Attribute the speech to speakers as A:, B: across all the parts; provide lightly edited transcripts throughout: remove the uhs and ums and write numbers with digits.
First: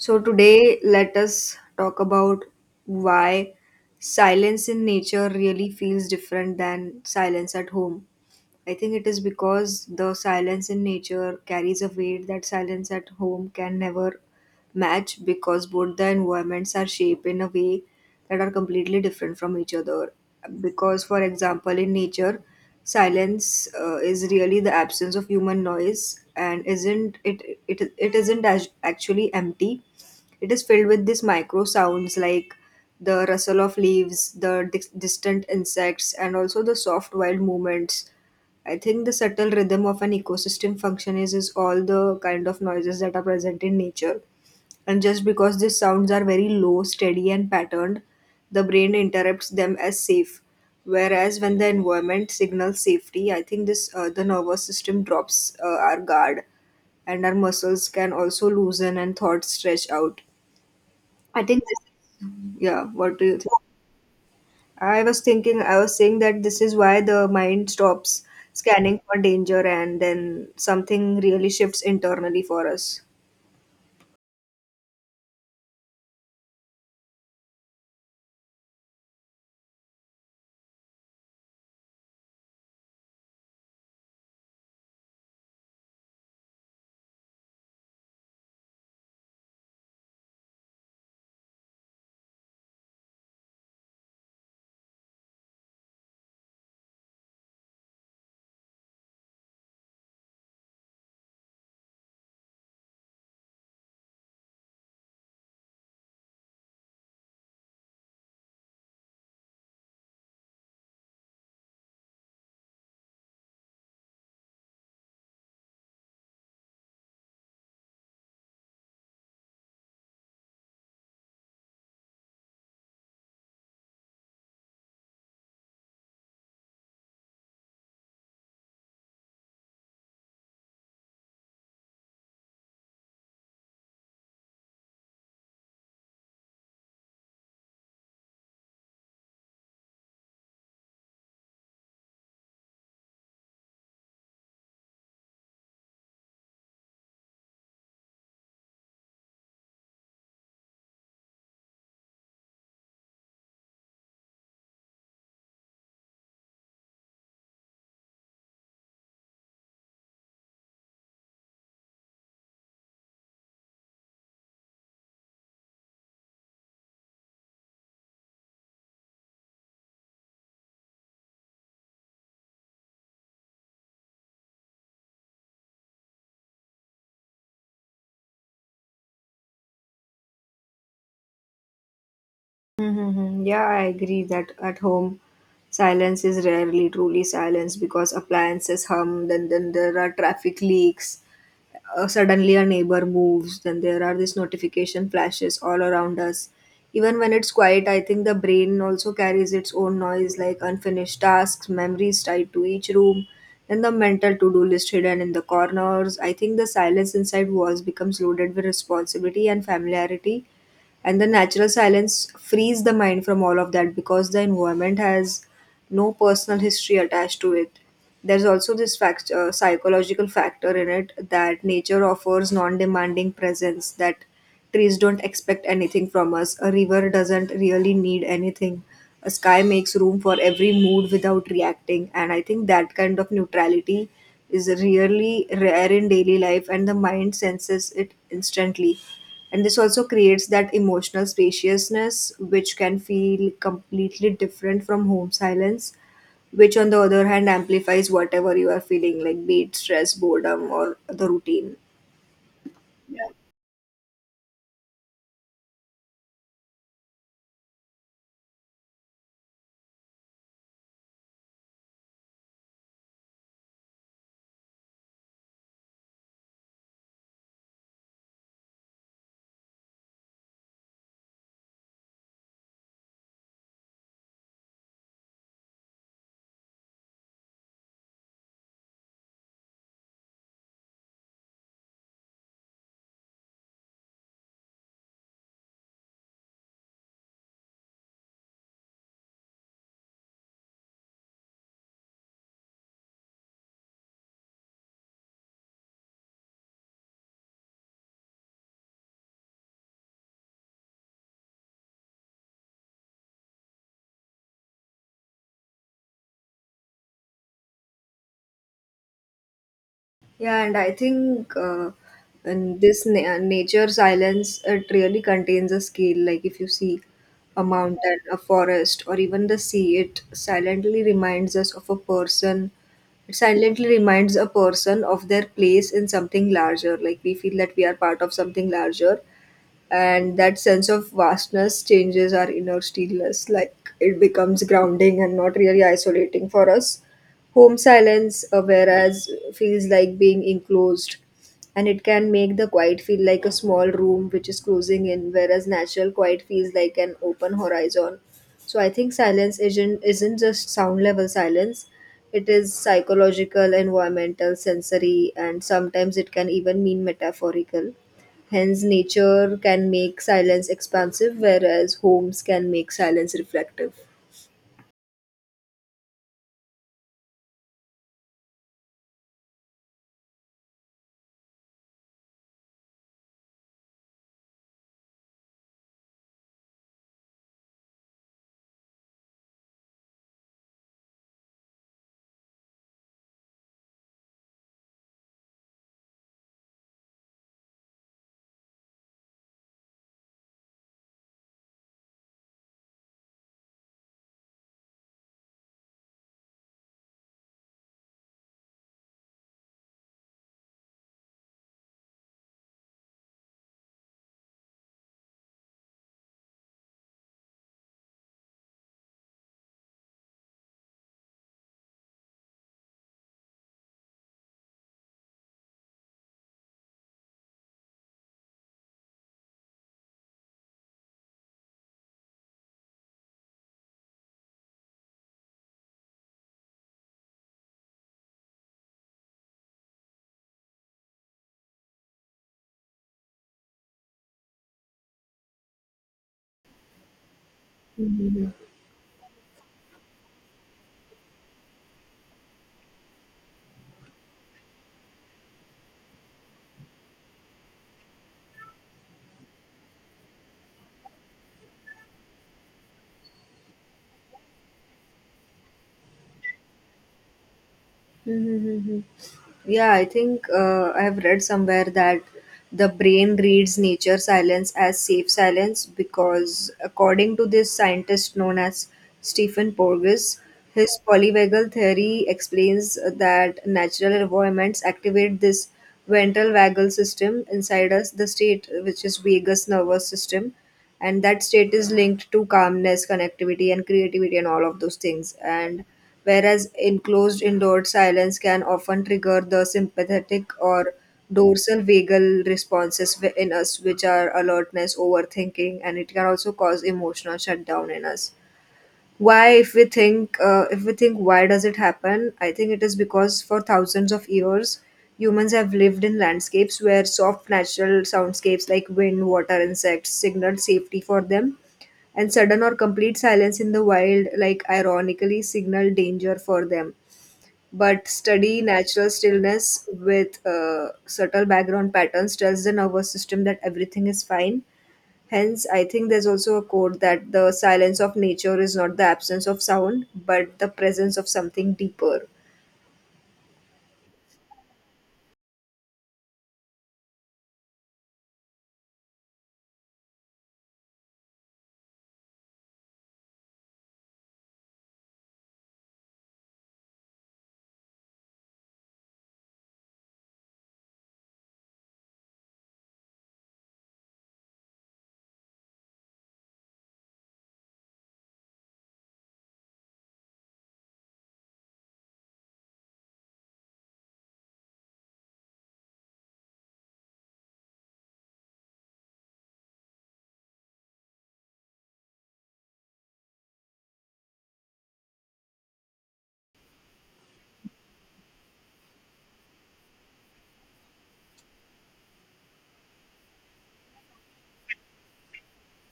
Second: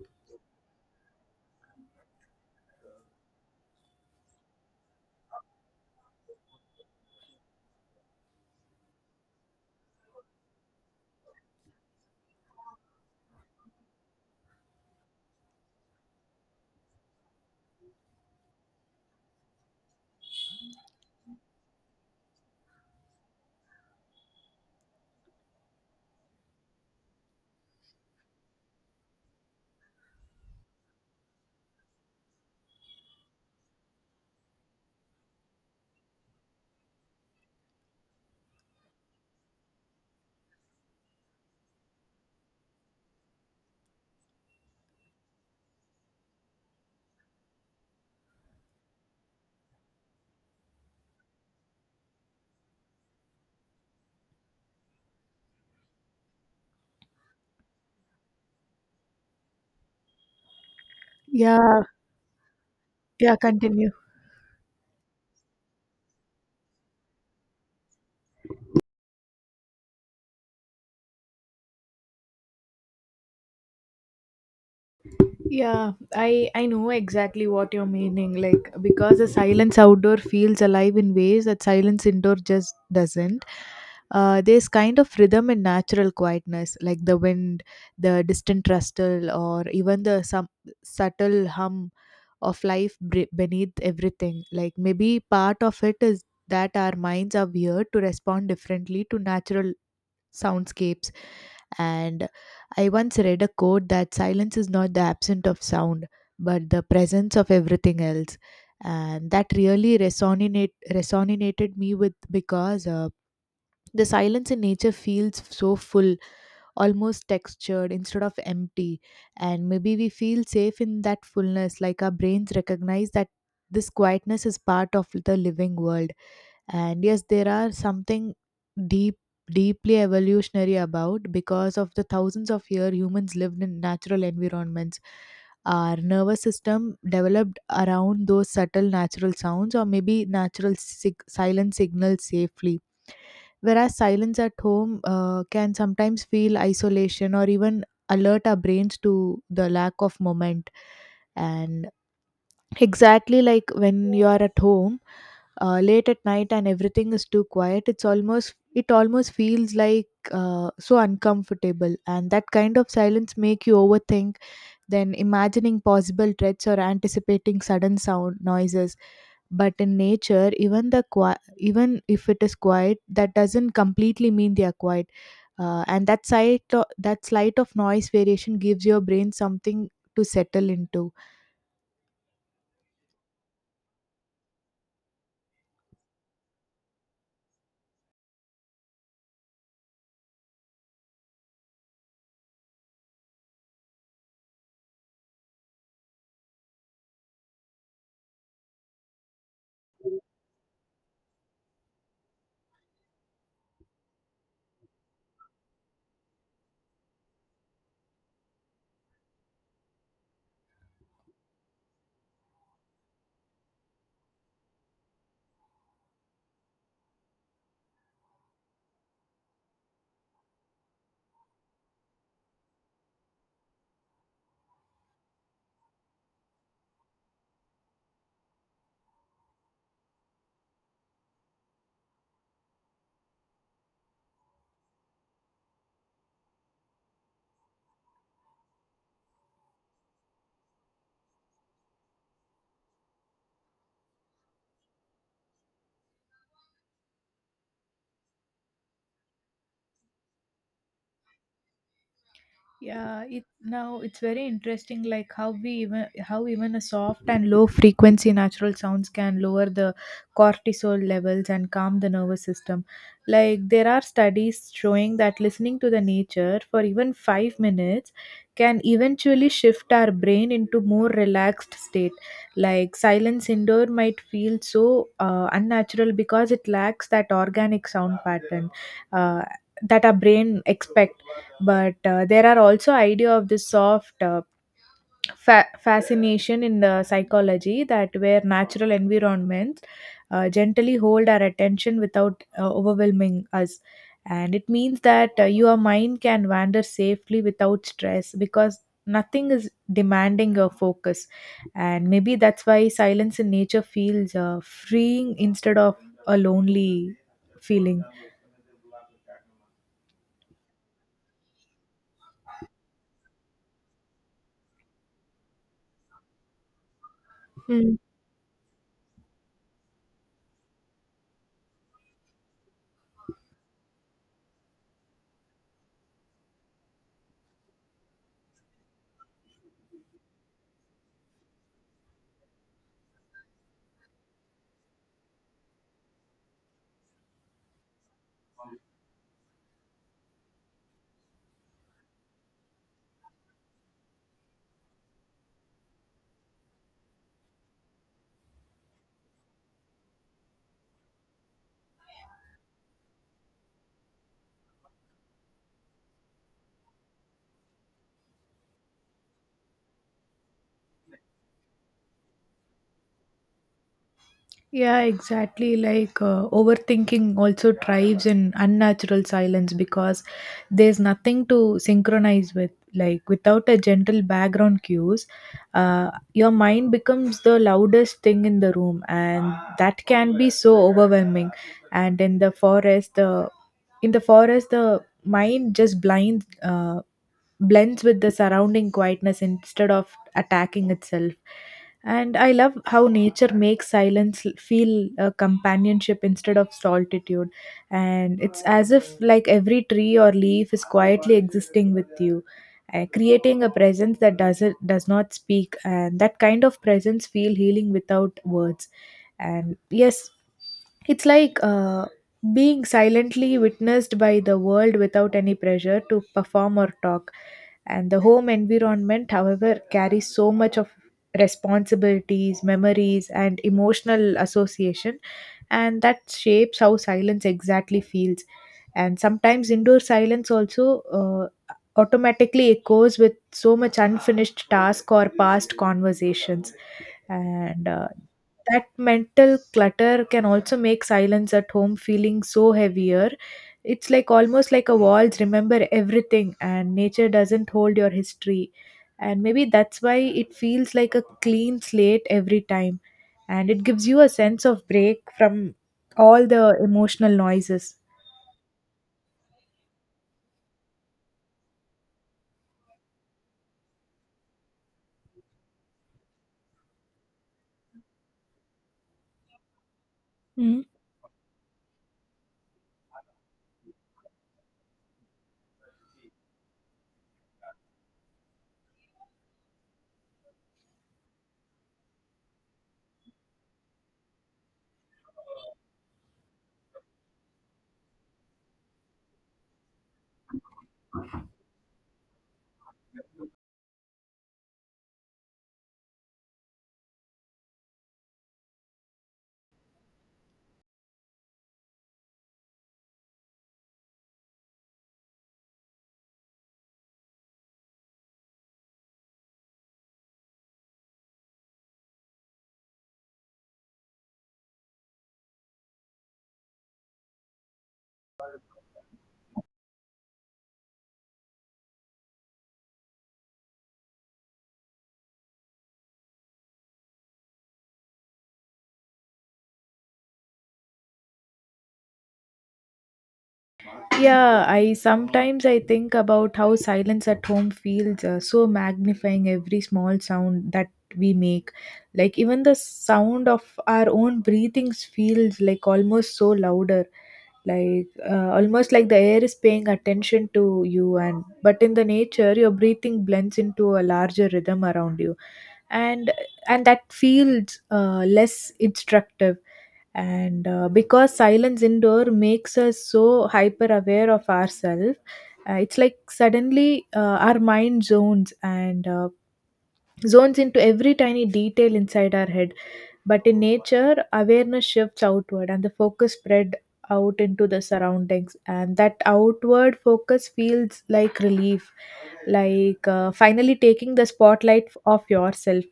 A: So, today, let us talk about why silence in nature really feels different than silence at home. I think it is because the silence in nature carries a weight that silence at home can never match because both the environments are shaped in a way that are completely different from each other. Because, for example, in nature, silence is really the absence of human noise and isn't it it, it isn't as actually empty, it is filled with these micro sounds like the rustle of leaves, the distant insects, and also the soft wild movements. I think the subtle rhythm of an ecosystem function is all the kind of noises that are present in nature. And just because these sounds are very low, steady, and patterned, the brain interprets them as safe. Whereas when the environment signals safety, I think this the nervous system drops our guard, and our muscles can also loosen and thoughts stretch out. I think
B: yeah
A: this, yeah. What do
B: yeah,
A: you think?
B: continue.
A: I was thinking, I was saying that this is why the mind stops scanning for danger and then something really shifts internally for us.
B: Yeah, I know exactly what you're meaning. Like, because the silence outdoor feels alive in ways that silence indoor just doesn't. There's kind of rhythm and natural quietness, like the wind, the distant rustle, or even the some subtle hum of life beneath everything. Like maybe part of it is that our minds are weird to respond differently to natural soundscapes. And I once read a quote that silence is not the absence of sound, but the presence of everything else. And that really resonated me with, because the silence in nature feels so full, almost textured instead of empty. And maybe we feel safe in that fullness, like our brains recognize that this quietness is part of the living world, and yes, there are something deep, deeply evolutionary about, because of the thousands of years humans lived in natural environments, our nervous system developed around those subtle natural sounds, or maybe natural silent signals safely. Whereas silence at home can sometimes feel isolation or even alert our brains to the lack of moment. And exactly, like when you are at home late at night and everything is too quiet, it's almost, it almost feels like so uncomfortable, and that kind of silence make you overthink, then imagining possible threats or anticipating sudden sound noises. But in nature, even the even if it is quiet, that doesn't completely mean they are quiet. And that that slight of noise variation gives your brain something to settle into.
A: Mm-hmm. Yeah, I agree that at home, silence is rarely truly silence because appliances hum, then there are traffic leaks, suddenly a neighbor moves, then there are these notification flashes all around us, even when it's quiet. I think the brain also carries its own noise, like unfinished tasks, memories tied to each room, and the mental to-do list hidden in the corners. I think the silence inside walls becomes loaded with responsibility and familiarity, and the natural silence frees the mind from all of that because the environment has no personal history attached to it. There's also this fact, psychological factor in it, that nature offers non-demanding presence, that trees don't expect anything from us, a river doesn't really need anything, a sky makes room for every mood without reacting. And I think that kind of neutrality is really rare in daily life, and the mind senses it instantly. And this also creates that emotional spaciousness, which can feel completely different from home silence, which on the other hand amplifies whatever you are feeling, like be it stress, boredom, or the routine.
B: Yeah, it now it's very interesting, like how we even, how even a soft and low frequency natural sounds can lower the cortisol levels and calm the nervous system. Like, there are studies showing that listening to the nature for even 5 minutes can eventually shift our brain into more relaxed state. Like silence indoor might feel so unnatural because it lacks that organic sound pattern. Uh, that our brain expects. But there are also idea of this soft fascination in the psychology, that where natural environments gently hold our attention without overwhelming us. And it means that your mind can wander safely without stress, because nothing is demanding your focus. And maybe that's why silence in nature feels freeing instead of a lonely feeling.
A: Yeah, and I think and this nature silence, it really contains a skill. Like if you see a mountain, a forest, or even the sea, it silently reminds us of a person. It silently reminds a person of their place in something larger. Like we feel that we are part of something larger, and that sense of vastness changes our inner stillness, like it becomes grounding and not really isolating for us. Home silence, whereas, feels like being enclosed, and it can make the quiet feel like a small room which is closing in, whereas natural quiet feels like an open horizon. So I think silence isn't just sound level silence, it is psychological, environmental, sensory, and sometimes it can even mean metaphorical. Hence, nature can make silence expansive, whereas homes can make silence reflective.
B: Yeah, exactly. Like, overthinking also thrives in unnatural silence, because there's nothing to synchronize with. Like, without a gentle background cues, your mind becomes the loudest thing in the room, and that can be so overwhelming. And in the forest, the mind just blind blends with the surrounding quietness instead of attacking itself. And I love how nature makes silence feel a companionship instead of solitude. And it's as if, like, every tree or leaf is quietly existing with you, creating a presence that does not speak. And that kind of presence feel healing without words. And yes, it's like being silently witnessed by the world, without any pressure to perform or talk. And the home environment, however, carries so much of responsibilities, memories, and emotional association, and that shapes how silence exactly feels. And sometimes indoor silence also automatically echoes with so much unfinished task or past conversations, and
A: Mhm.
B: that mental clutter can also make silence at home feeling so heavier. It's like, almost like a walls remember everything, and nature doesn't hold your history. And maybe that's why it feels like a clean slate every time, and it gives you a sense of break from all the emotional noises.
A: Mm-hmm. Yeah, I think I have read somewhere that the brain reads nature silence as safe silence because, according to this scientist known as Stephen Porges, his polyvagal theory explains that natural environments activate this ventral vagal system inside us, the state which is vagus nervous system, and that state is linked to calmness, connectivity, and creativity, and all of those things. And whereas enclosed indoor silence can often trigger the sympathetic or dorsal vagal responses in us, which are alertness, overthinking, and it can also cause emotional shutdown in us. Why, if we think why does it happen? I think it is because for thousands of years, humans have lived in landscapes where soft natural soundscapes like wind, water, insects signaled safety for them, and sudden or complete silence in the wild, like, ironically signal danger for them. But study natural stillness with subtle background patterns tells the nervous system that everything is fine. Hence, I think there's also a quote that the silence of nature is not the absence of sound, but the presence of something deeper.
B: Yeah, I sometimes I think about how silence at home feels so magnifying every small sound that we make. Like, even the sound of our own breathings feels like almost so louder. Like, almost like the air is paying attention to you. And but in the nature, your breathing blends into a larger rhythm around you, and and that feels less instructive. And because silence indoor makes us so hyper aware of ourselves, it's like, suddenly, our mind zones and zones into every tiny detail inside our head. But in nature, awareness shifts outward and the focus spread out into the surroundings, and that outward focus feels like relief. Like, finally taking the spotlight off yourself.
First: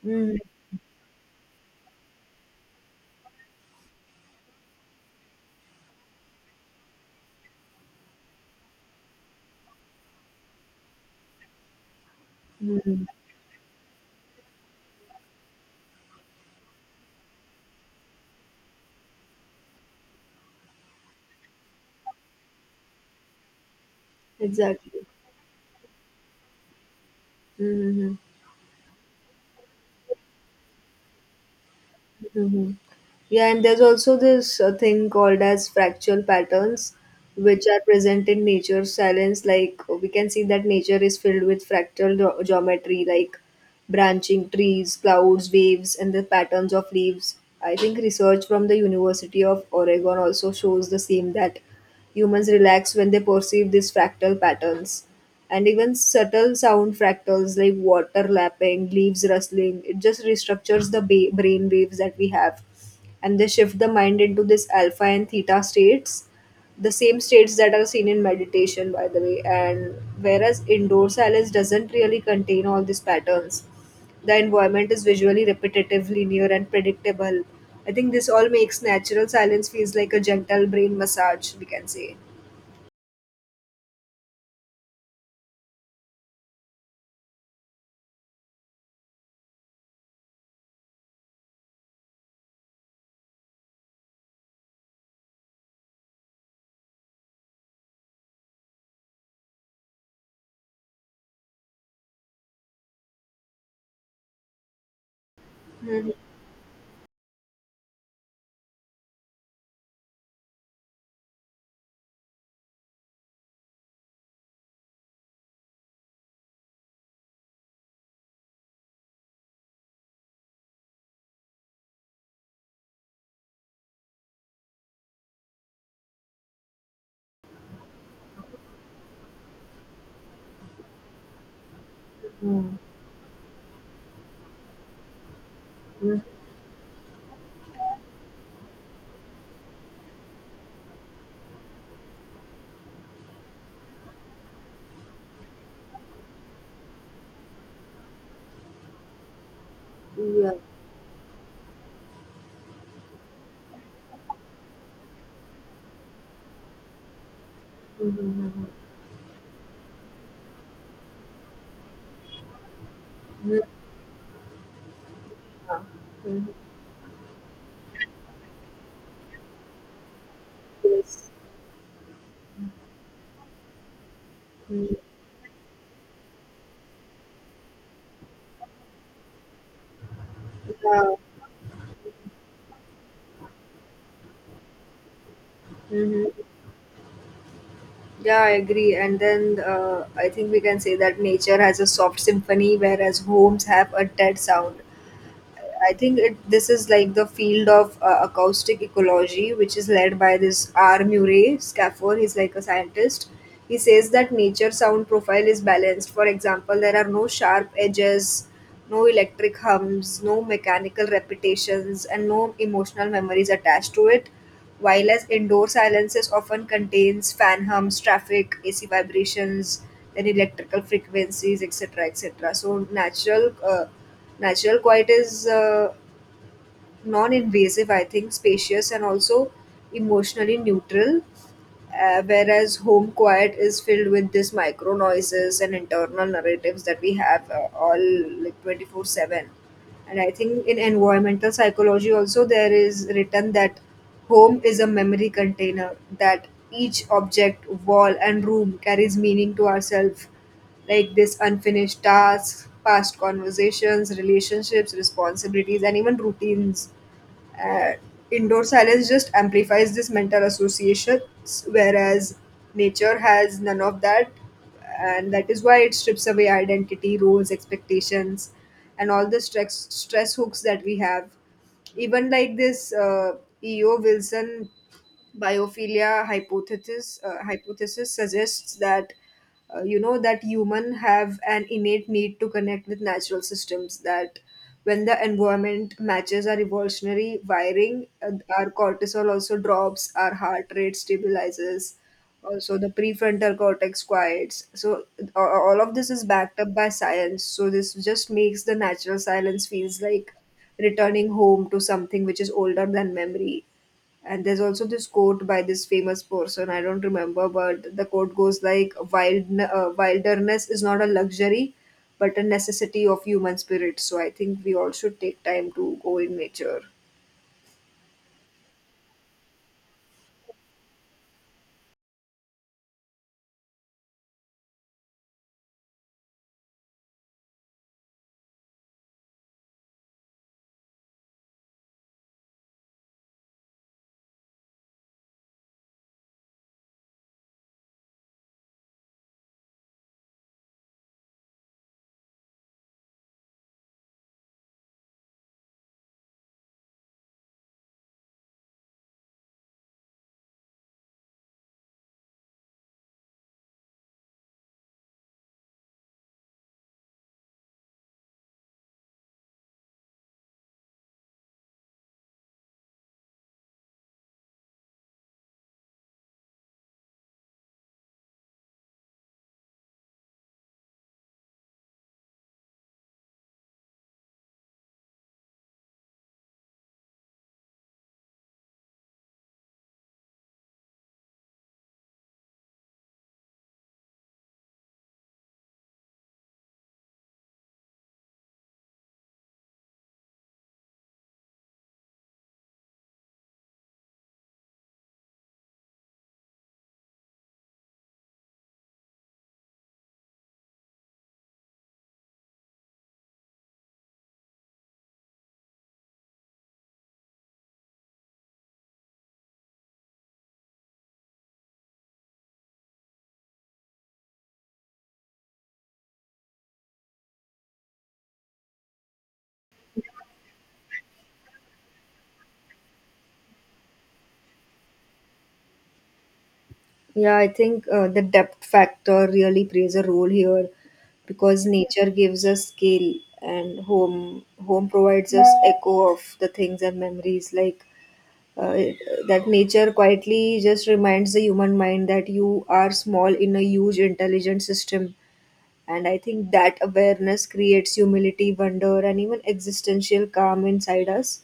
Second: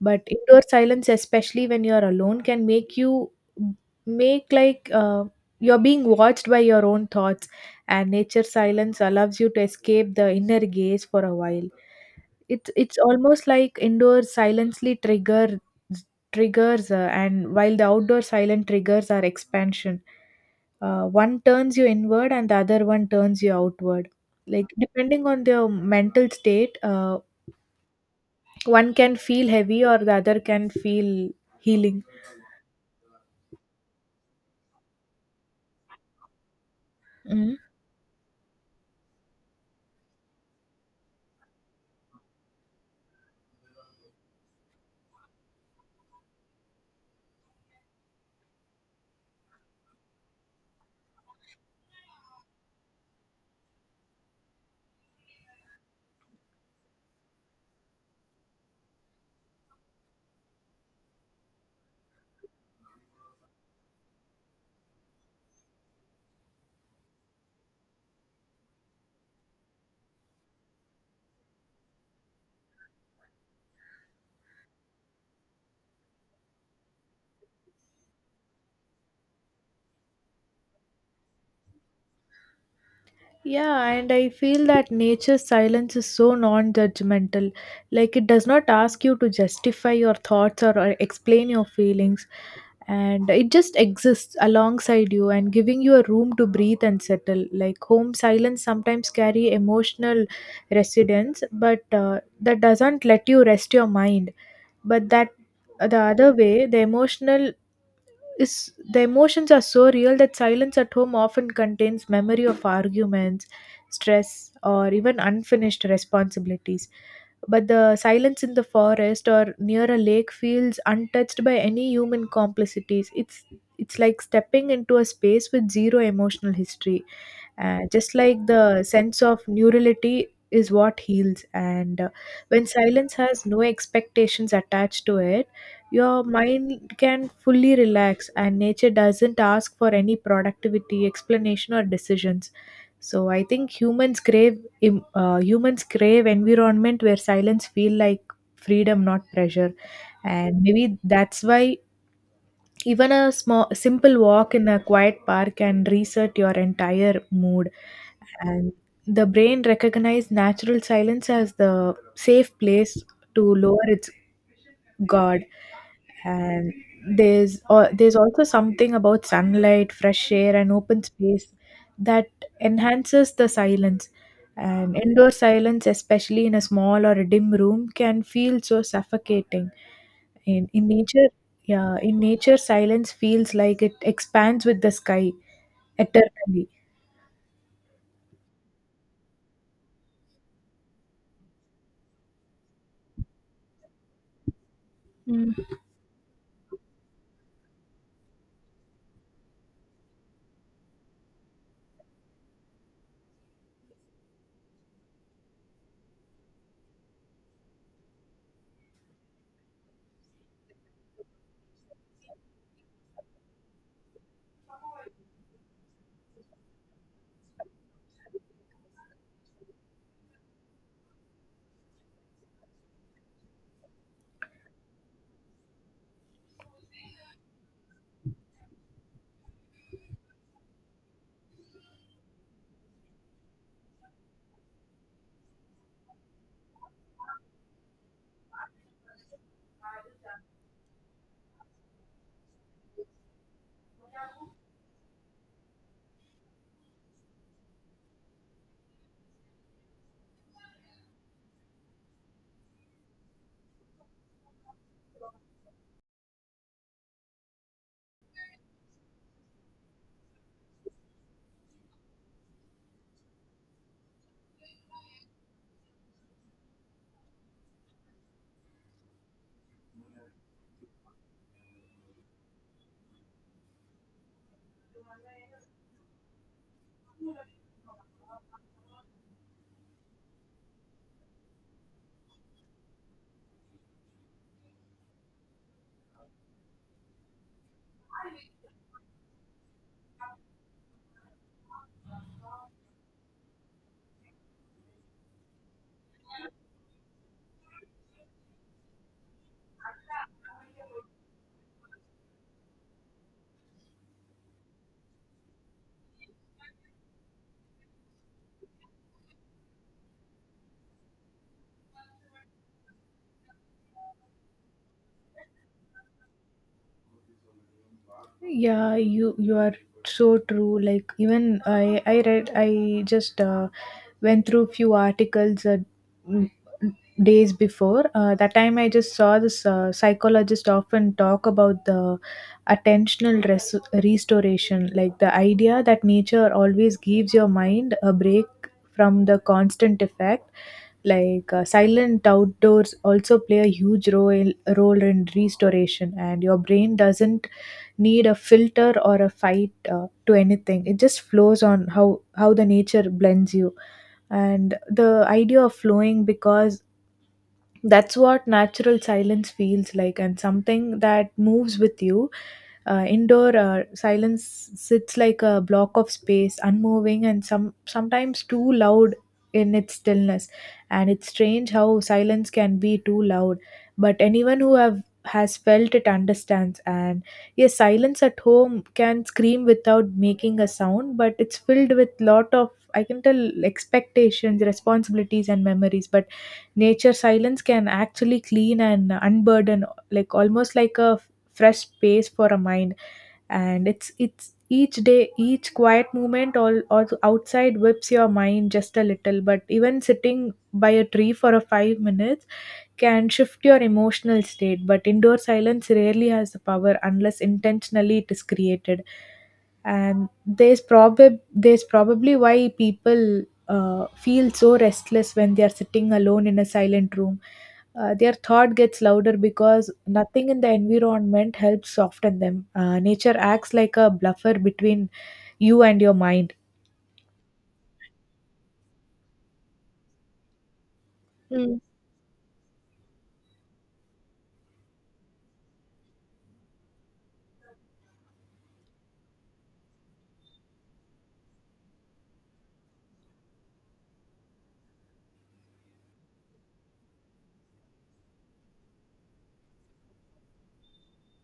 B: But
A: Mm-hmm.
B: indoor silence, especially when you're alone, can make you make like you're being watched by your own thoughts. And nature silence allows you to escape the inner gaze for a while. It's
A: Mm-hmm.
B: almost like indoor silently trigger triggers, and while the outdoor silent triggers are expansion, one turns you inward and the other one turns you outward. Like,
A: Exactly.
B: depending on their mental state,
A: Mm-hmm.
B: one can feel heavy or the other can feel healing.
A: Mm-hmm. Yeah, and there's also this thing called as fractal patterns,
B: Mm.
A: which are present in nature's silence. Like we can see that nature is filled with fractal geometry, like branching trees, clouds, waves, and the patterns of leaves. I think research from the University of Oregon also shows the same, that humans relax when they perceive these fractal patterns. And even subtle sound fractals like water lapping, leaves rustling, it just restructures the brain waves that we have, and they shift the mind into this alpha and theta states, the same states that are seen in meditation, by the way. And whereas indoor silence doesn't really contain all these patterns, the environment is visually repetitive, linear, and predictable. I think this all makes natural silence feels like a gentle brain massage, we can say.
B: Yeah, and I feel that nature's silence is so non-judgmental. Like, it does not ask you to justify your thoughts, or explain your feelings. And it just exists alongside you, and giving you a room to breathe and settle. Like, home silence sometimes carry emotional residence, but that doesn't let you rest your mind. But that, the
A: Mhm.
B: other way, the emotional, is the emotions are so real that silence at home often contains memory of arguments, stress, or even unfinished responsibilities. But the silence in the forest or near a lake feels untouched by any human complicities. It's like stepping into a space with zero emotional history. Just like the sense of neurality is what heals. And when silence has no expectations attached to it, your mind can fully relax, and nature doesn't ask for any productivity explanation or decisions. So I think humans crave humans crave environment where silence feel like freedom, not pressure.
A: Yeah.
B: And maybe that's why even a small simple walk in a quiet park can reset your entire mood.
A: Mhm.
B: And the brain recognizes natural silence as the safe place to
A: Mhm. Mhm.
B: lower its god.
A: Yeah. Mhm.
B: And there's there's also something about sunlight, fresh air, and open
A: Yes.
B: space that enhances the silence.
A: Mhm.
B: And indoor silence, especially in a small or a dim room, can feel so suffocating. In
A: Yeah.
B: nature, yeah, in nature silence feels like it expands with the sky
A: Mhm.
B: eternally.
A: Yeah, I agree. And then I think we can say that nature has a soft symphony, whereas homes have a dead sound. I think it this is like the field of acoustic ecology, which is led by this R. Murray Schafer. He's like a scientist. He says that nature sound profile is balanced. For example, there are no sharp edges, no electric hums, no mechanical repetitions, and no emotional memories attached to it. While as indoor silences often contains fan hums, traffic, AC vibrations, then electrical frequencies, etc., etc. So natural. Natural quiet is non-invasive, I think, spacious, and also emotionally neutral. Whereas home quiet is filled with this micro noises and internal narratives that we have, all like 24/7. And I think in environmental psychology also there is written that home is a memory container, that each object, wall, and room carries meaning to ourselves, like this unfinished tasks, past conversations, relationships, responsibilities, and even routines. uh, Indoor silence just amplifies this mental associations, whereas nature has none of that. And that is why it strips away identity, roles, expectations, and all the stress hooks that we have. Even like this E.O. Wilson biophilia hypothesis suggests that you know that human have an innate need to connect with natural systems, that when the environment matches our evolutionary wiring, our cortisol also drops, our heart rate stabilizes, also the prefrontal cortex quiets. So all of this is backed up by science, so this just makes the natural silence feels like returning home to something which is older than memory. And there's also this quote by this famous person, I don't remember, but the quote goes like, Wild, wilderness is not a luxury, but a necessity of human spirit. So I think we all should take time to go in nature.
B: Yeah, you are so true. Like, even I read, I just went through few articles m- days before. That time I just saw this psychologist often talk about the attentional restoration. Like, the idea that nature always gives your mind a break from the constant effect. Like, silent outdoors also play a huge role in restoration, and your brain doesn't need a filter or a fight to anything. It just flows on how the nature blends you. And the idea of flowing, because that's what natural silence feels like, and something that moves with you. Indoor, silence sits like a block of space unmoving and some, sometimes too loud in its stillness. And it's strange how silence can be too loud, but anyone who have has felt it understands. And yes, silence at home can scream without making a sound, but it's filled with lot of I can tell expectations, responsibilities, and memories. But nature silence can actually clean and unburden, like almost like a fresh space for a mind. And it's each day, each quiet moment all outside whips your mind just a little. But even sitting by a tree for a 5 minutes can shift your emotional state. But indoor silence rarely has the power unless intentionally it is created. And there's probably why people feel so restless when they are sitting alone in a silent room. Their thought gets louder because nothing in the environment helps soften them. Nature acts like a bluffer between you and your mind.
A: Yeah, I think the depth factor really plays a role here because nature gives us scale, and home provides us echo of the things and memories, like uh, that nature quietly just reminds the human mind that you are small in a huge intelligent system. And I think that awareness creates humility, wonder, and even existential calm inside us.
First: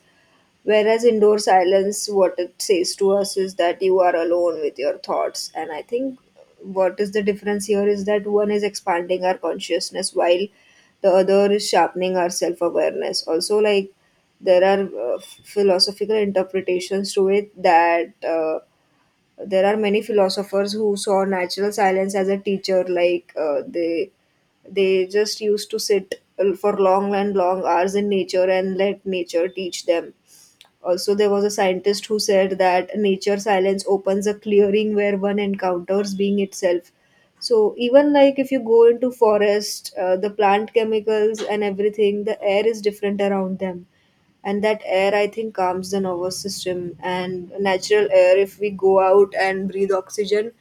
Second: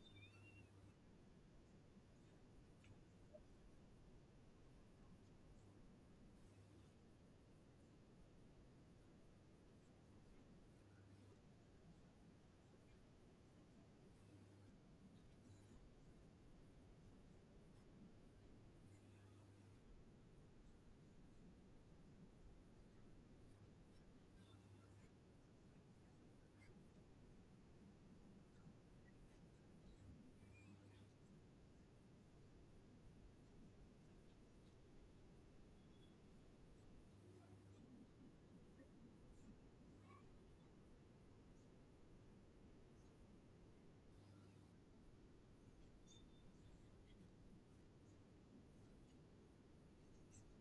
A: Whereas indoor silence, what it says to us is that you are alone with your thoughts. And I think what is the difference here is that one is expanding our consciousness while the other is sharpening our self awareness. Also, like there are philosophical interpretations to it, that there are many philosophers who saw natural silence as a teacher, like they just used to sit for long and long hours in nature and let nature teach them. Also, there was a scientist who said that nature silence opens a clearing where one encounters being itself. So even like if you go into forest, the plant chemicals and everything, the air is different around them, and that air, I think, calms the nervous system. And natural air, if we go out and breathe oxygen,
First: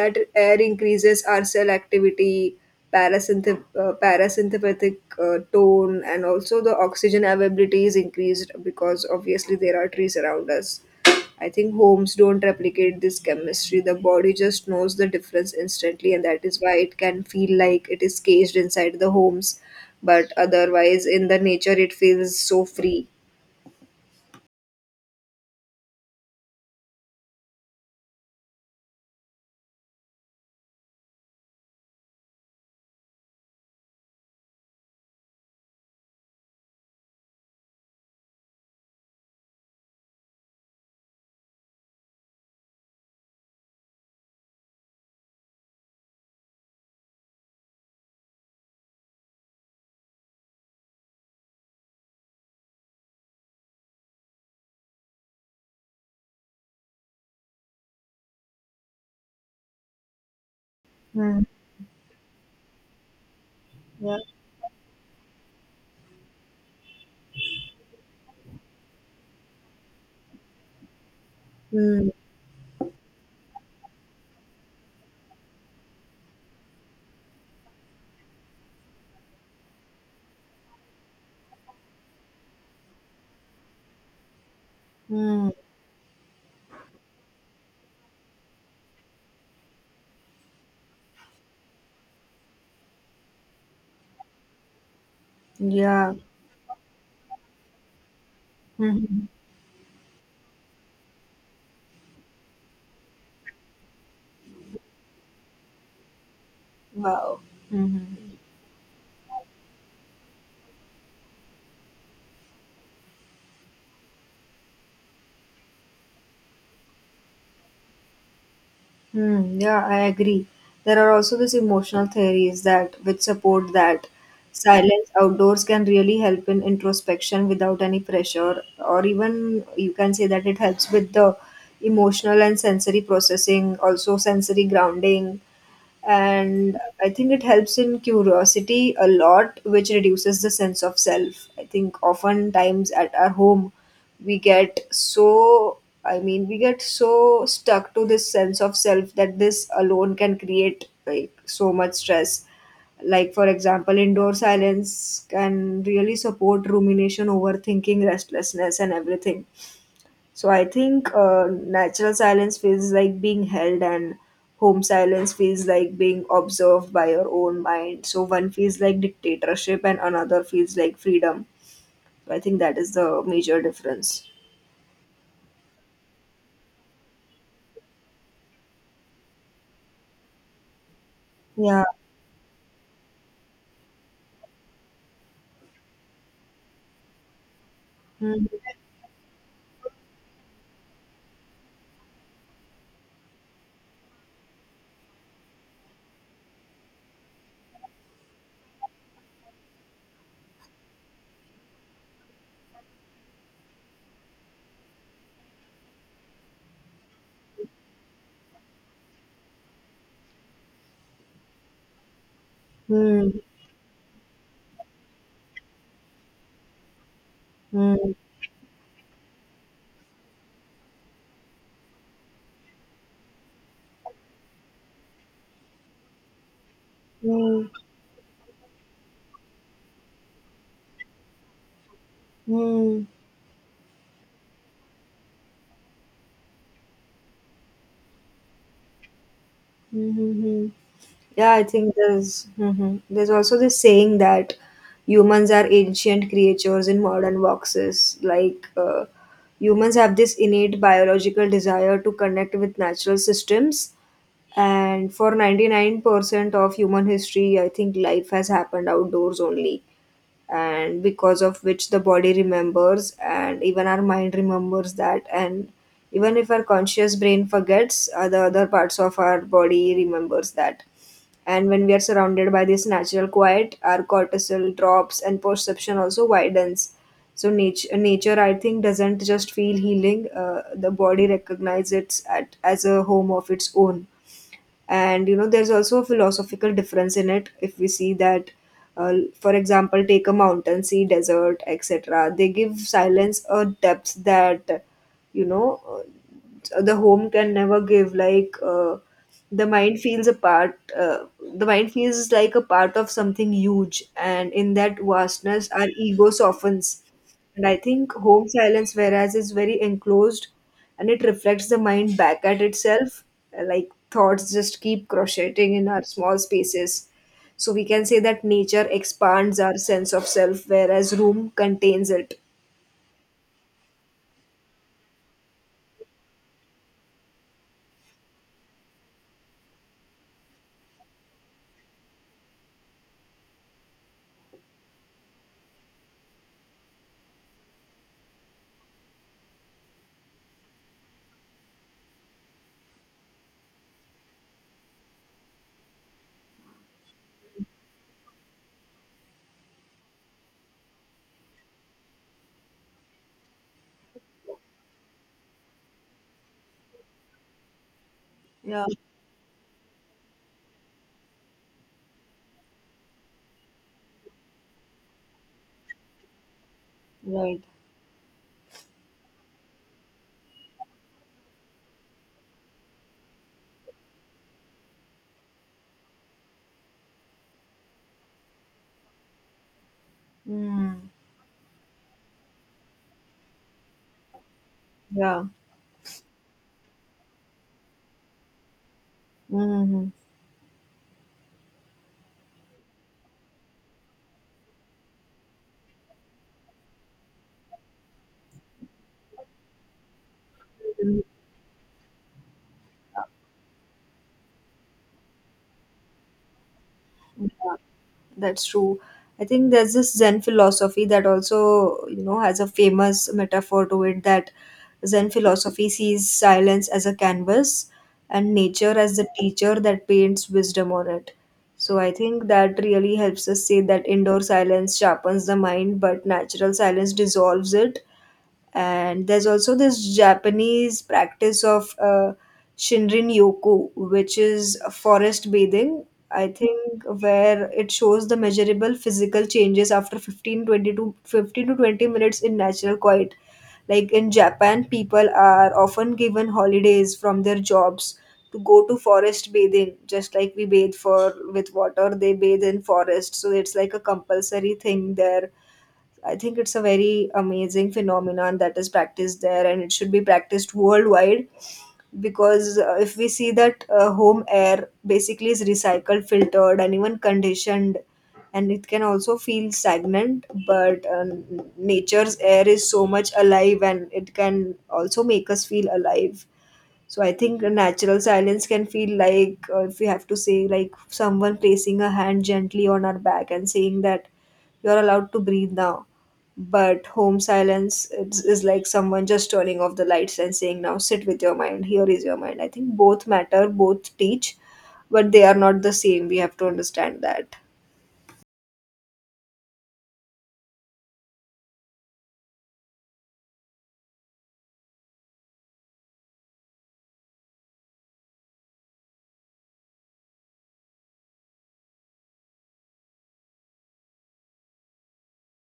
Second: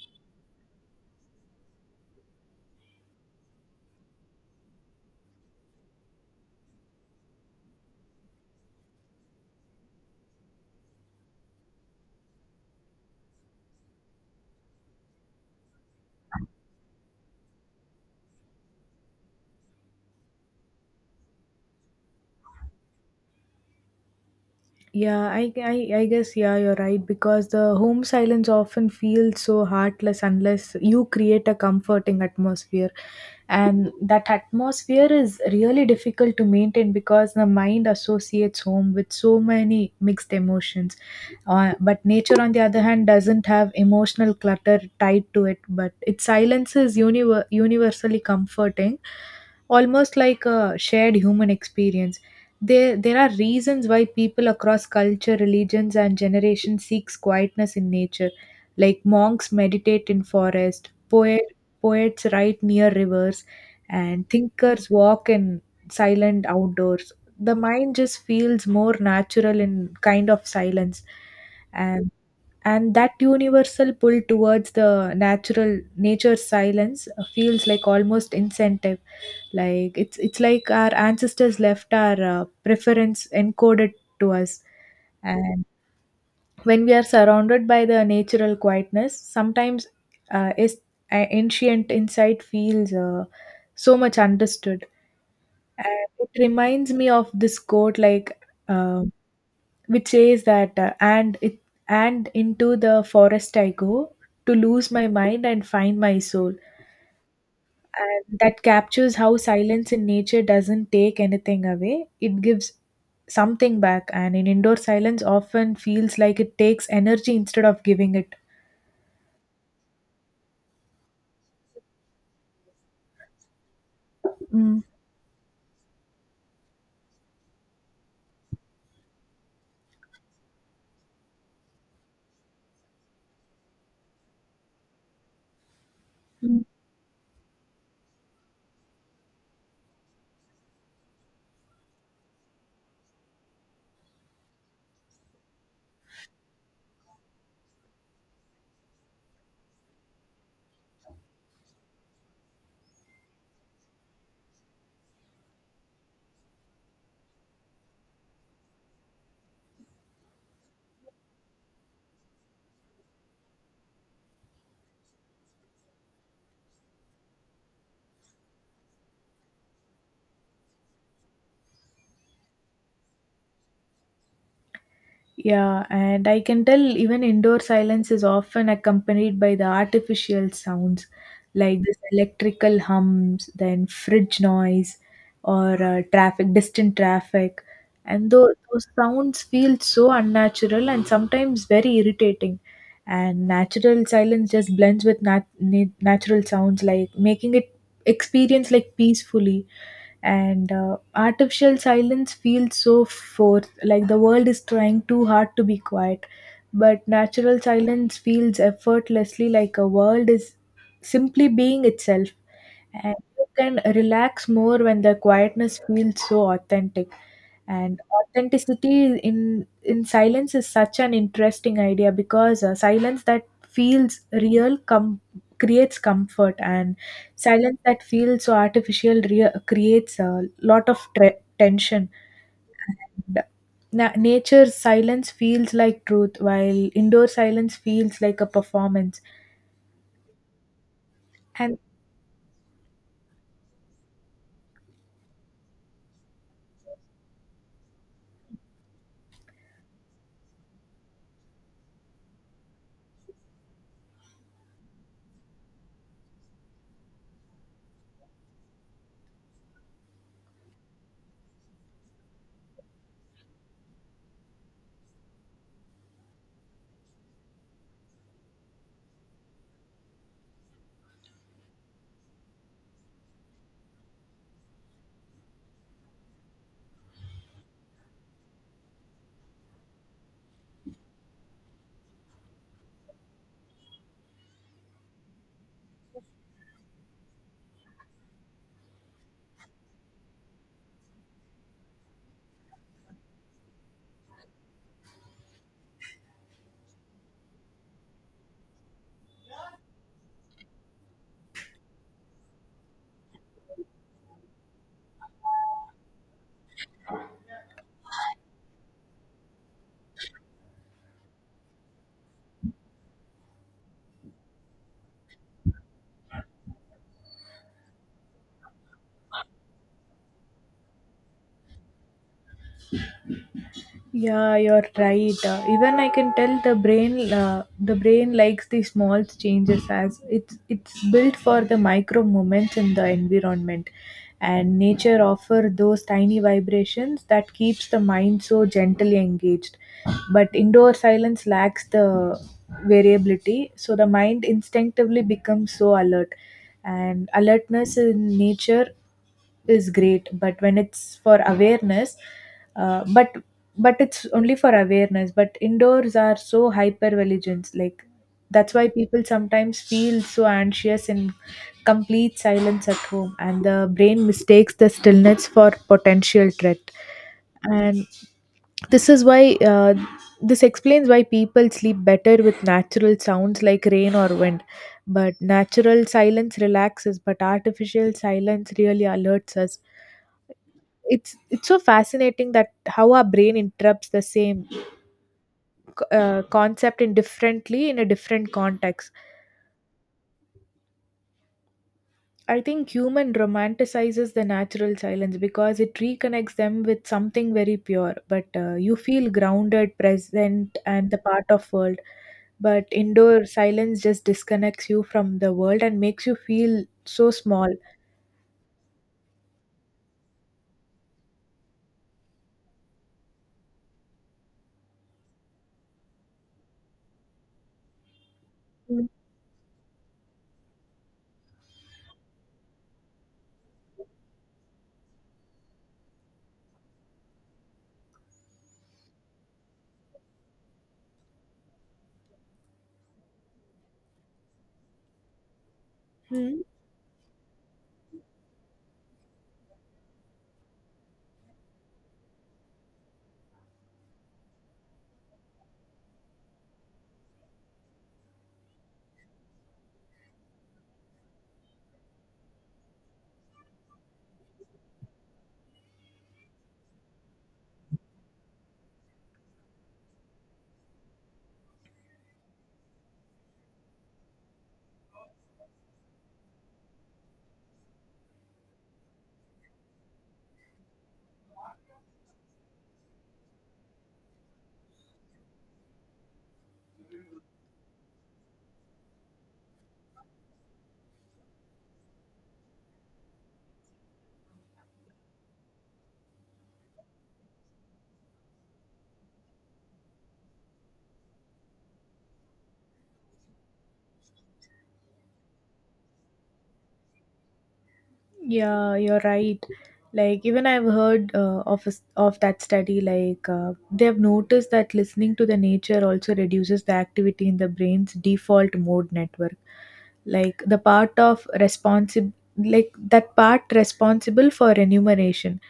A: that air increases our cell activity, parasympathetic tone, and also the oxygen availability is increased because obviously there are trees around us. I think homes don't replicate this chemistry. The body just knows the difference instantly, and that is why it can feel like it is caged inside the homes. But otherwise, in the nature, it feels so free.
B: Yeah, I guess, yeah, you're right, because the home silence often feels so heartless unless you create a comforting atmosphere. And that atmosphere is really difficult to maintain because the mind associates home with so many mixed emotions. But nature, on the other hand, doesn't have emotional clutter tied to it, but its silence is universally comforting, almost like a shared human experience. There are reasons why people across culture, religions, and generations seeks quietness in nature. Like, monks meditate in forest,
A: Hmm.
B: poets write near rivers,
A: Hmm.
B: and thinkers walk in silent outdoors. The mind just feels more natural in kind of silence,
A: Yeah. Hmm.
B: and and that universal pull towards the natural nature's silence feels like almost incentive, like it's like our ancestors left our preference encoded to us.
A: Hmm.
B: And when we are surrounded by the natural quietness, sometimes is ancient insight feels so much understood. And
A: Yeah.
B: it reminds me of this quote, uh,
A: Mhm.
B: which says that, and into the forest I go to lose my mind and find my soul.
A: Wow. Mhm.
B: And that captures how silence in nature doesn't take anything away; it gives something back. And in indoor silence, often feels like it takes energy instead of giving it.
A: Hmm, yeah, I agree. There are also these emotional theories that which support that
B: Mm.
A: silence outdoors can really help in introspection without any pressure, or even you can say that it helps with the emotional and sensory processing, also sensory grounding, and I think it helps in curiosity a lot, which reduces the sense of self. I think oftentimes at our home we get so— I mean we get so stuck to this sense of self that this alone can create like so much stress. Like, for example, indoor silence can really support rumination, overthinking, restlessness, and everything. So I think natural silence feels like being held, and home silence feels like being observed by your own mind. So one feels like dictatorship, and another feels like freedom. So I think that is the major difference.
B: Yeah, and I can tell even indoor silence is often accompanied by the artificial sounds, like
A: Yeah.
B: this electrical hums, then fridge noise, or traffic, distant traffic. And
A: Hmm.
B: those sounds feel so unnatural and sometimes very irritating. And natural silence just blends with natural sounds, like making it experience like peacefully, and artificial silence feels so forced, like the world is trying too hard to be quiet, but natural silence feels effortlessly like a world is simply being itself, and
A: Hmm.
B: you can relax more when the quietness feels so authentic. And
A: Hmm.
B: authenticity in silence is such an interesting idea, because silence that feels creates comfort, and
A: Hmm.
B: silence that feels so artificial creates a lot of tension.
A: Mm.
B: And nature's silence feels like truth, while indoor silence feels like a performance.
A: Mm-hmm. Yeah, I
B: And
A: think there's— there's also this saying that humans are ancient creatures in modern boxes. Like, humans have this innate biological desire to connect with natural systems, and for 99% of human history, I think life has happened outdoors only, and because of which the body remembers, and even our mind remembers that. And even if our conscious brain forgets, the other parts of our body remembers that. And when we are surrounded by this natural quiet, our cortisol drops and perception also widens. So nature I think doesn't just feel healing. The body recognizes it as a home of its own. And you know, there's also a philosophical difference in it, if we see that uh, for example, take a mountain, sea, desert, etc. They give silence a depth that, you know, the home can never give. Like the mind feels a part uh, the mind feels like a part of something huge, and in that vastness our ego softens. And I think home silence, whereas, is very enclosed, and it reflects the mind back at itself. Like, thoughts just keep crocheting in our small spaces. So we can say that nature expands our sense of self, whereas room contains it.
B: yeah, you're right. Even I can tell the brain, the brain likes the small changes, as it's built for the micro moments in the environment, and nature offer those tiny vibrations that keeps the mind so gently engaged. But indoor silence lacks the variability, so the mind instinctively becomes so alert, and alertness in nature is great, but when it's for awareness uh, but but it's only for awareness. But indoors are so hyper vigilant, like that's
A: Yeah,
B: why people sometimes feel so anxious in complete silence at home, and the brain mistakes the stillness for potential threat.
A: right.
B: And this is why uh, this explains why people sleep better with natural sounds like rain or wind. But natural silence relaxes, but artificial silence really alerts us.
A: Mm.
B: It's so fascinating that how our brain interrupts the same
A: Yeah.
B: concept in differently in a different context.
A: Mm-hmm.
B: I think human romanticizes the natural silence because it reconnects them with something very pure, but you feel grounded, present, and the part of world. But indoor silence just disconnects you from the world and makes you feel so small.
A: Yeah, that's true. I think there's this Zen philosophy that also, you know, has a famous metaphor to it, that Zen philosophy sees silence as a canvas and nature as the teacher that paints wisdom on it. So I think that really helps us say that indoor silence sharpens the mind, but natural silence dissolves it. And there's also this Japanese practice of shinrin yoku, which is forest bathing. I
B: Mhm.
A: think, where it shows the measurable physical changes after 15, 20 to 15 to 20 minutes in natural quiet. Like, in Japan, people are often given holidays from their jobs to go to forest bathing. Just like we bathe for— with water, they bathe in forest. So it's like a compulsory thing there. I think it's a very amazing phenomenon that is practiced there, and it should be practiced worldwide, because if we see that, home air basically is recycled, filtered, and even conditioned, and it can also feel stagnant. But nature's air is so much alive, and it can also make us feel alive. So I think a natural silence can feel like, if we have to say, like someone placing a hand gently on our back and saying that you're allowed to breathe now. But home silence is like someone just turning off the lights and saying, now sit with your mind, here is your mind. I think both matter, both teach, but they are not the same. We have to understand that.
B: Yeah, you're right. Like even I've heard of a s of that study. Like they've noticed that listening to the nature also reduces the activity in the brain's default mode network. Like the part of responsible, like that part responsible for enumeration,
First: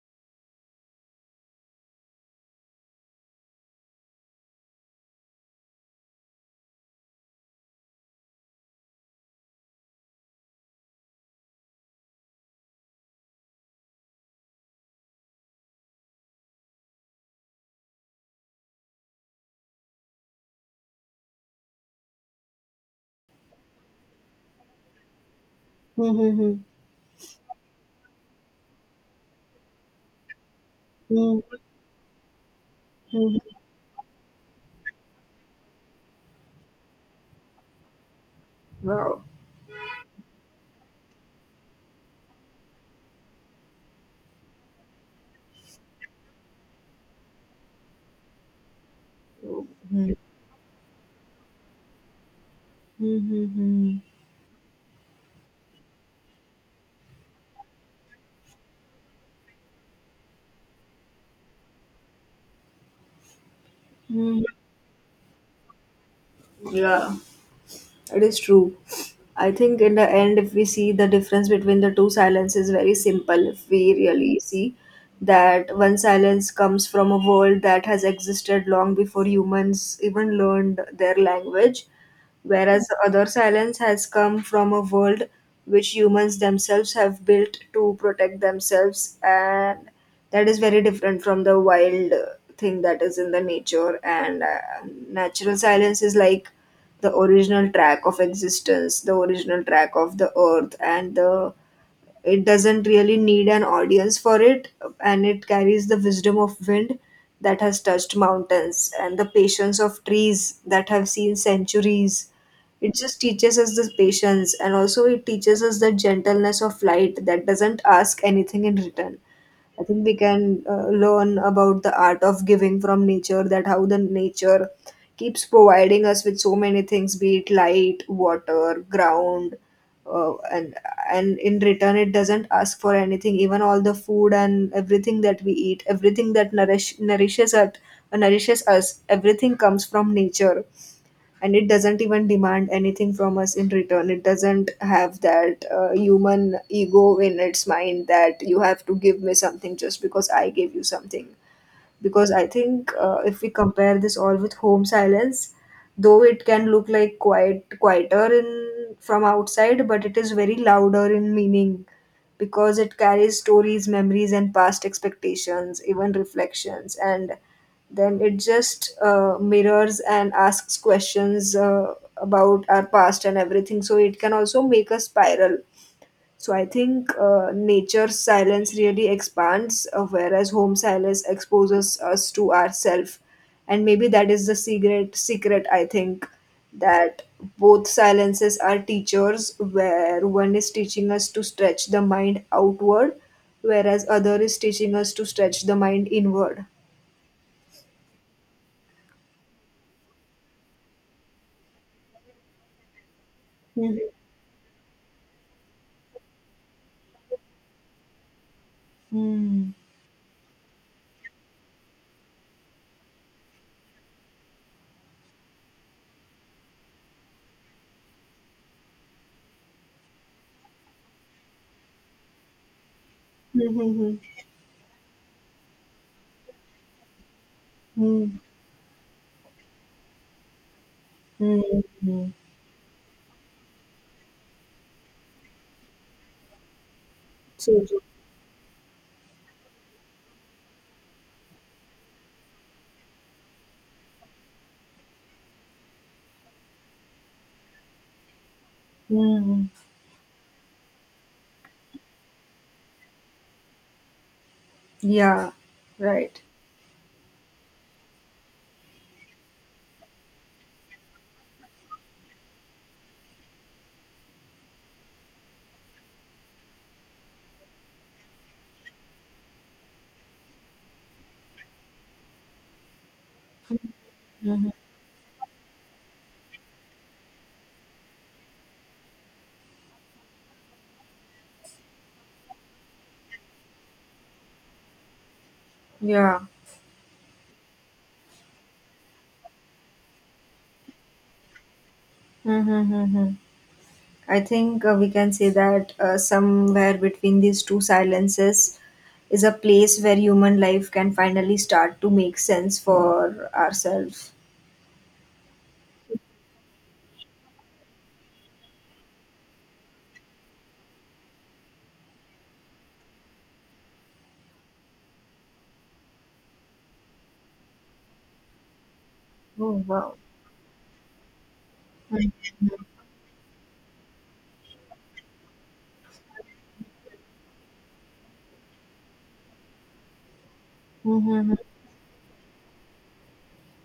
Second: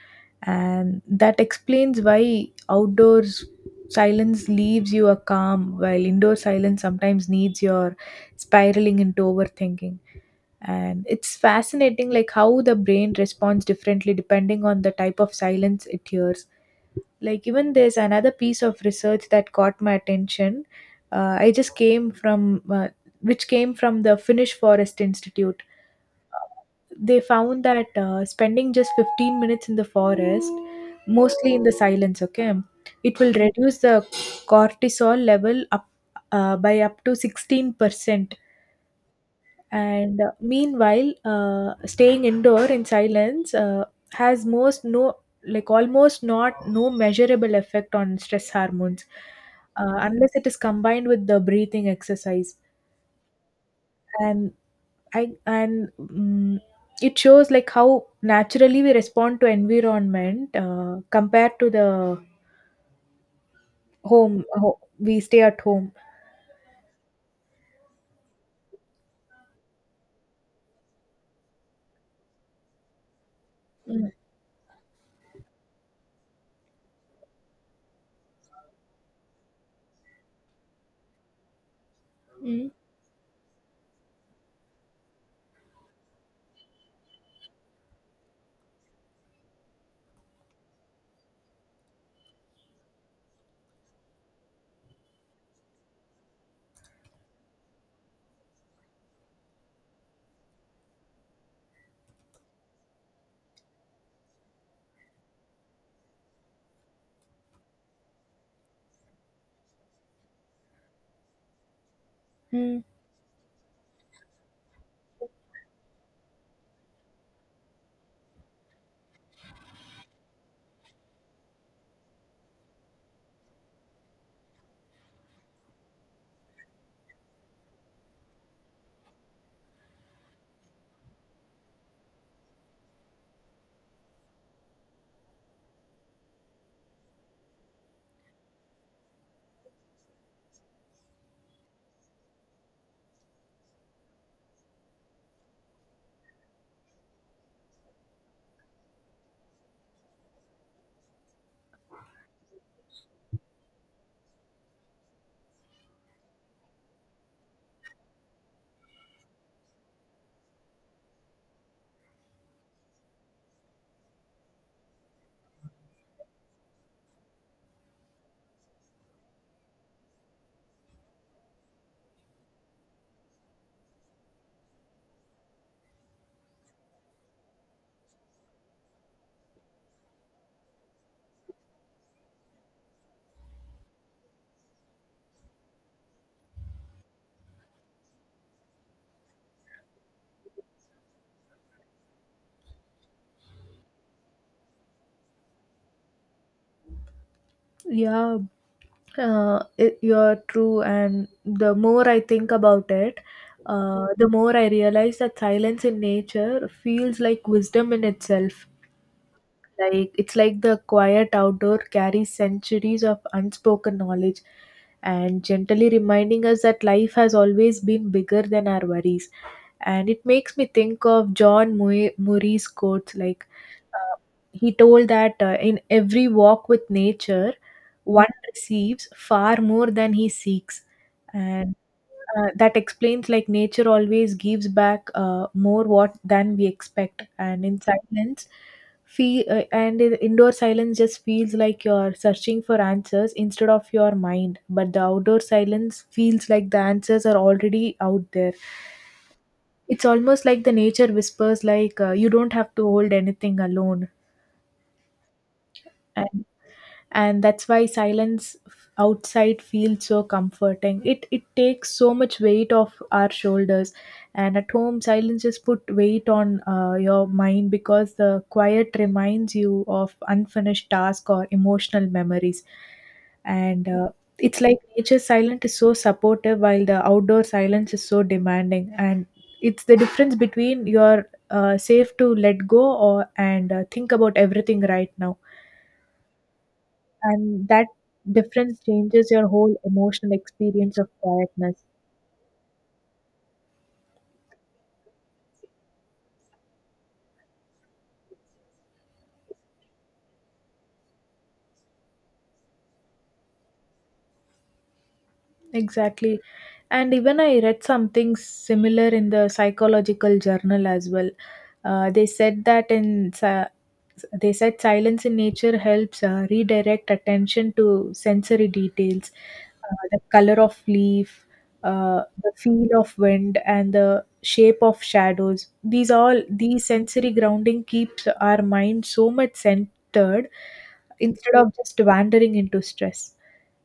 B: and that explains why outdoors silence leaves you a calm, while indoor silence sometimes needs your spiraling into overthinking. And it's fascinating like how the brain responds differently depending on the type of silence it hears. Like even there's another piece of research that caught my attention. I just came from Which came from the finnish forest institute.
A: Hmm, hmm,
B: They found that spending just 15 minutes in the forest,
A: hmm.
B: mostly
A: Hmm,
B: in the silence, okay, it will
A: hmm, hmm.
B: reduce the cortisol level up by up to 16%.
A: Wow.
B: And meanwhile staying indoor in silence has most no, like almost not no measurable effect on stress hormones,
A: Hmm.
B: unless it is combined with the breathing exercise.
A: Hmm, hmm,
B: And i and mm it shows like how naturally we respond to environment compared to the
A: hmm.
B: home we stay at home.
A: It is true. I think in the end, if we see, the difference between the two silence is very simple. If we
B: Mm,
A: really see that one silence comes from a world that has existed long before humans even learned their language,
B: mm,
A: whereas the other silence has come from a world which humans themselves have built to protect themselves, and that is very different from the wild thing that is in the nature. And natural silence is like the original track of existence, the original track of the earth, and the it doesn't really need an audience for it, and it carries the wisdom of wind that has touched mountains and the patience of trees that have seen centuries.
B: mm.
A: It just teaches us the patience, and also it teaches us the gentleness of light that doesn't ask anything in return. I think we can learn about the art of giving from nature, that how the nature keeps providing us with so many things, be it light, water, ground, uh, and and in return, it doesn't ask for anything. Even all the food and everything that we eat, everything that nourishes us, everything comes from nature, and it doesn't even demand anything from us in return. It doesn't have that human ego in its mind that you have to give me something just because I gave you something. Because I think if we compare this all with home silence, though it can look like quieter in— from outside, but it is very louder in meaning, because it carries stories, memories, and past expectations, even reflections. And then it just mirrors and asks questions about our past and everything. So it can also make us spiral. So I think nature's silence really expands, whereas home silence exposes us to ourself. And maybe that is the secret. Secret, I think, that both silences are teachers, where one is teaching us to stretch the mind outward, whereas other is teaching us to stretch the mind inward.
B: Yeah. It, you're true, and the more I think about it,
A: Mhm.
B: the more I realize that silence in nature feels like wisdom in itself.
A: Hmm.
B: Like it's like the quiet outdoor carries centuries of unspoken knowledge and gently reminding us that life has always been bigger than our worries. And it makes me think of John Murray's quotes like uh,
A: Mhm.
B: he told that in every walk with nature, one
A: Hmm.
B: receives far more than he seeks.
A: Hmm.
B: And
A: Hmm.
B: that explains like nature always gives back more what than we expect, and in
A: So true.
B: silence feel and indoor silence just feels like you're searching for answers instead of your mind, but the outdoor silence feels like the answers are already out there.
A: Hmm.
B: It's almost like the nature whispers, like you don't have to hold anything alone.
A: Yeah. Right.
B: And and that's why silence outside feels so comforting. It takes so much weight off our shoulders, and at home silence just put weight on your mind because the quiet reminds you of unfinished tasks or emotional memories. And it's like nature's silence is so supportive, while the outdoor silence is so demanding. And it's the difference between you're safe to let go or and think about everything right now.
A: Yeah.
B: And that difference changes your whole emotional experience of quietness.
A: Hmm. Hmm. Hmm. I think we can say that somewhere between these two silences is a place where human life can finally start to make sense for ourselves.
B: Exactly. And even I read something similar in the psychological journal as well. Uh, they said that in si- they said silence in nature helps redirect attention to sensory details,
A: Oh, wow.
B: the color of leaf, the feel of wind, and the shape of shadows. These all these sensory grounding keeps our mind so much centered
A: Mm-hmm.
B: instead of just wandering into stress,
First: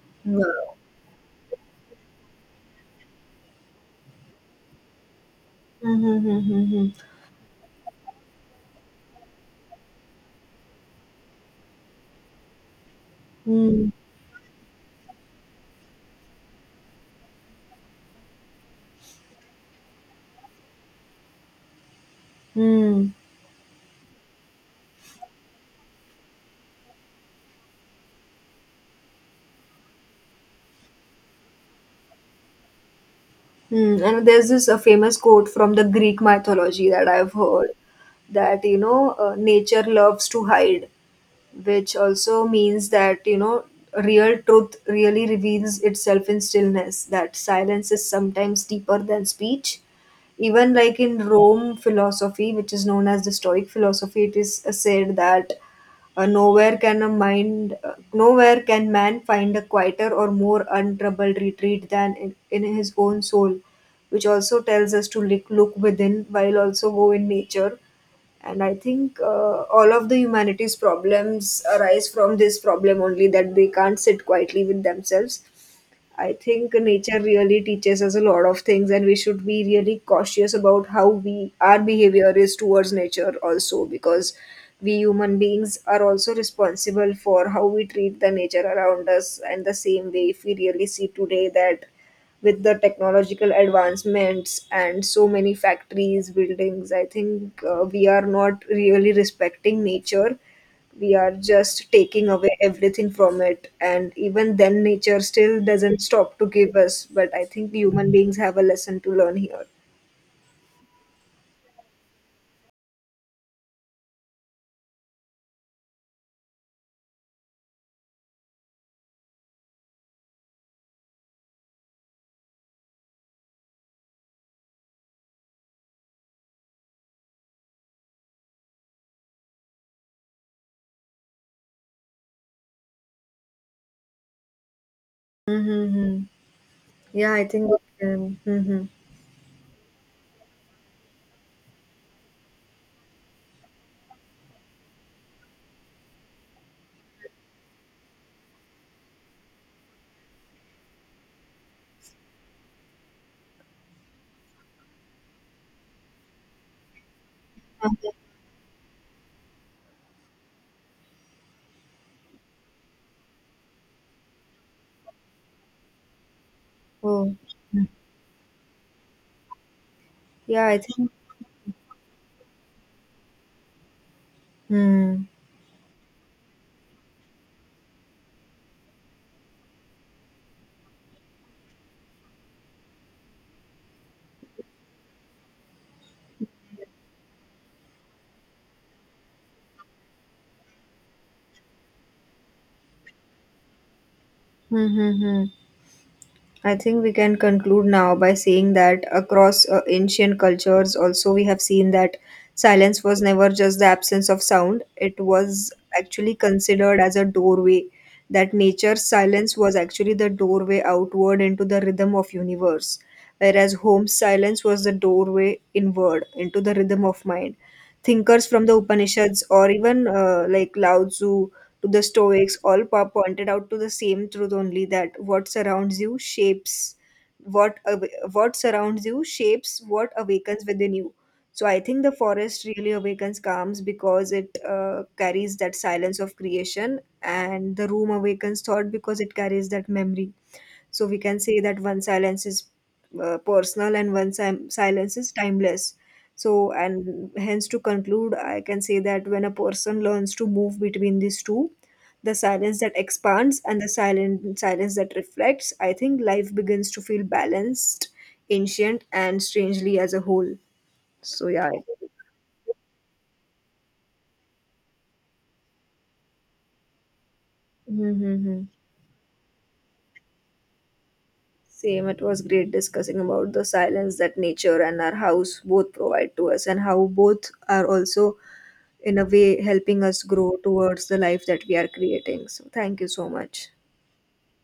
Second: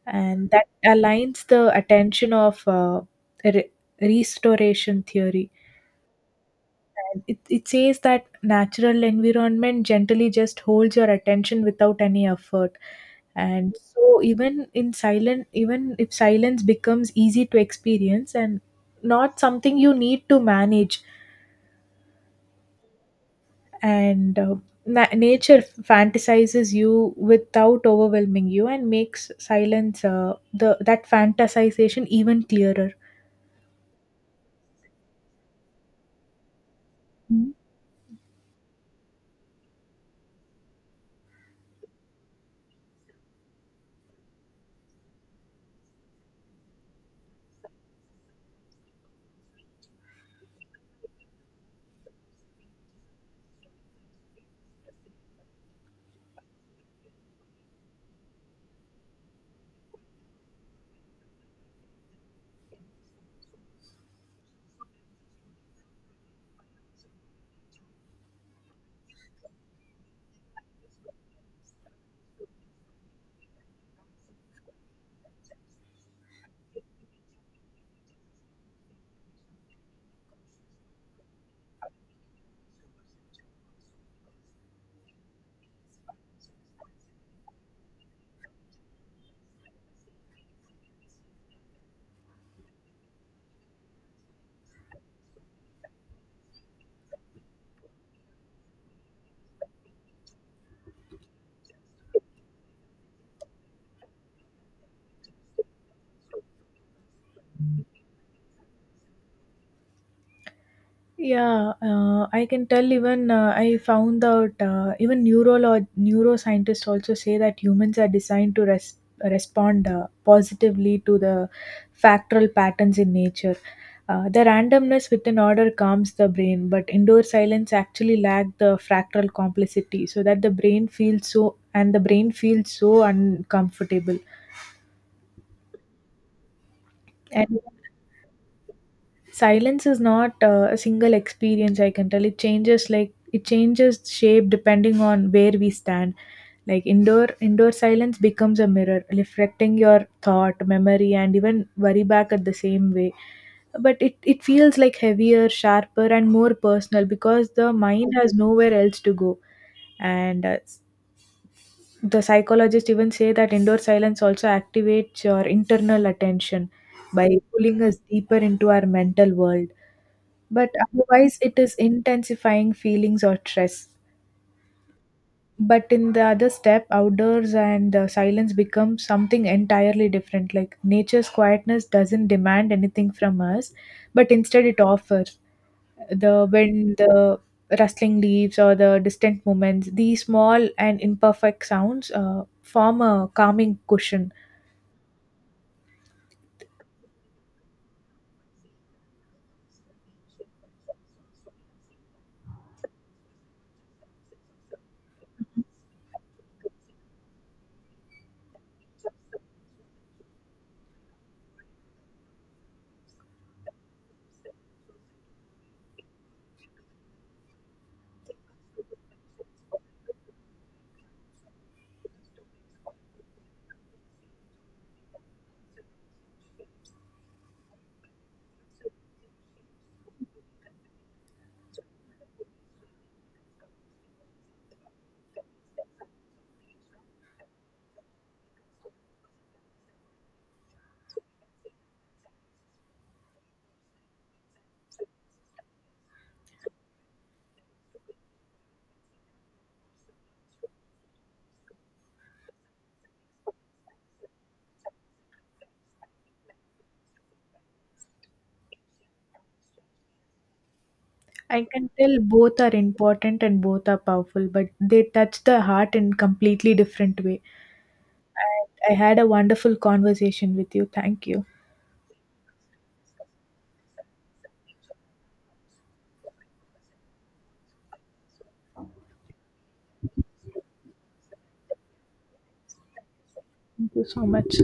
B: and
A: Wow.
B: aligns the attention of re- restoration theory.
A: Mm-hmm.
B: And it says that natural environment gently just holds your attention without any effort. And
A: Mm,
B: so even in silent, even if silence becomes easy to experience and not something you need to manage.
A: mm,
B: And nature fantasizes you without overwhelming you and makes silence the that fantasization even clearer.
A: mm. And there's this famous quote from the Greek mythology that I've heard, that, you know, nature loves to hide. Which also means that, you know, real truth really reveals itself in stillness, that silence is sometimes deeper than speech. Even like in Rome philosophy, which is known as the Stoic philosophy, it is said that nowhere can man find a quieter or more untroubled retreat than in his own soul, which also tells us to look within while also go in nature. And I think all of the humanities problems arise from this problem only, that they can't sit quietly with themselves. I think nature really teaches us a lot of things, and we should be really cautious about how we— our behavior is towards nature also, because we human beings are also responsible for how we treat the nature around us. And the same way, if we really see today, that with the technological advancements and so many factories, buildings, I think we are not really respecting nature. We are just taking away everything from it, and even then nature still doesn't stop to give us. But I think human beings have a lesson to learn here.
B: Yeah, I can tell even I found out even neurolog neuroscientists also say that humans are designed to respond positively to the factoral patterns in nature. The randomness within order calms the brain, but indoor silence actually lacks the fractal complexity, so that the brain feels so and the brain feels so uncomfortable.
A: Mm-hmm. Yeah, I
B: And
A: think— mm-hmm.
B: silence is not a single experience, I can tell. It changes like it changes shape depending on where we stand. Like indoor silence becomes a mirror, reflecting your thought, memory, and even worry back at the same way. But it feels like heavier, sharper, and more personal because the mind has nowhere else to go. And the psychologists even say that indoor silence also activates your internal attention by
A: Oh,
B: pulling us deeper into our mental world,
A: yeah,
B: but
A: I think—
B: otherwise it is intensifying feelings or stress. But in the other step outdoors and silence become something entirely different, like nature's quietness doesn't demand anything from us, but instead it offers the wind, the rustling leaves, or the distant movements. These small and imperfect sounds form a calming cushion.
A: mm-hmm. I think we can conclude now by saying that across ancient cultures, also, we have seen that silence was never just the absence of sound. It was actually considered as a doorway. That nature's silence was actually the doorway outward into the rhythm of universe, whereas home's silence was the doorway inward into the rhythm of mind. Thinkers from the Upanishads, or even like Lao Tzu, to the Stoics, all pointed out to the same truth only, that what surrounds you shapes— what surrounds you shapes what awakens within you. So I think the forest really awakens calms, because it carries that silence of creation, and the room awakens thought because it carries that memory. So we can say that one silence is personal, and one silence is timeless. So, and hence to conclude, I can say that when a person learns to move between these two, the silence that expands and the silent silence that reflects, I think life begins to feel balanced, ancient, and strangely as a whole. So,
B: I
A: yeah.
B: can tell both are important and both are powerful, but they touch the heart in completely different way.
A: Mm-hmm.
B: I had a wonderful conversation with you. Thank you.
A: Same, it was great discussing about the silence that nature and our house both provide to us, and how both are also, in a way, helping us grow towards the life that we are creating. So, thank you so much.
B: Thank you so much.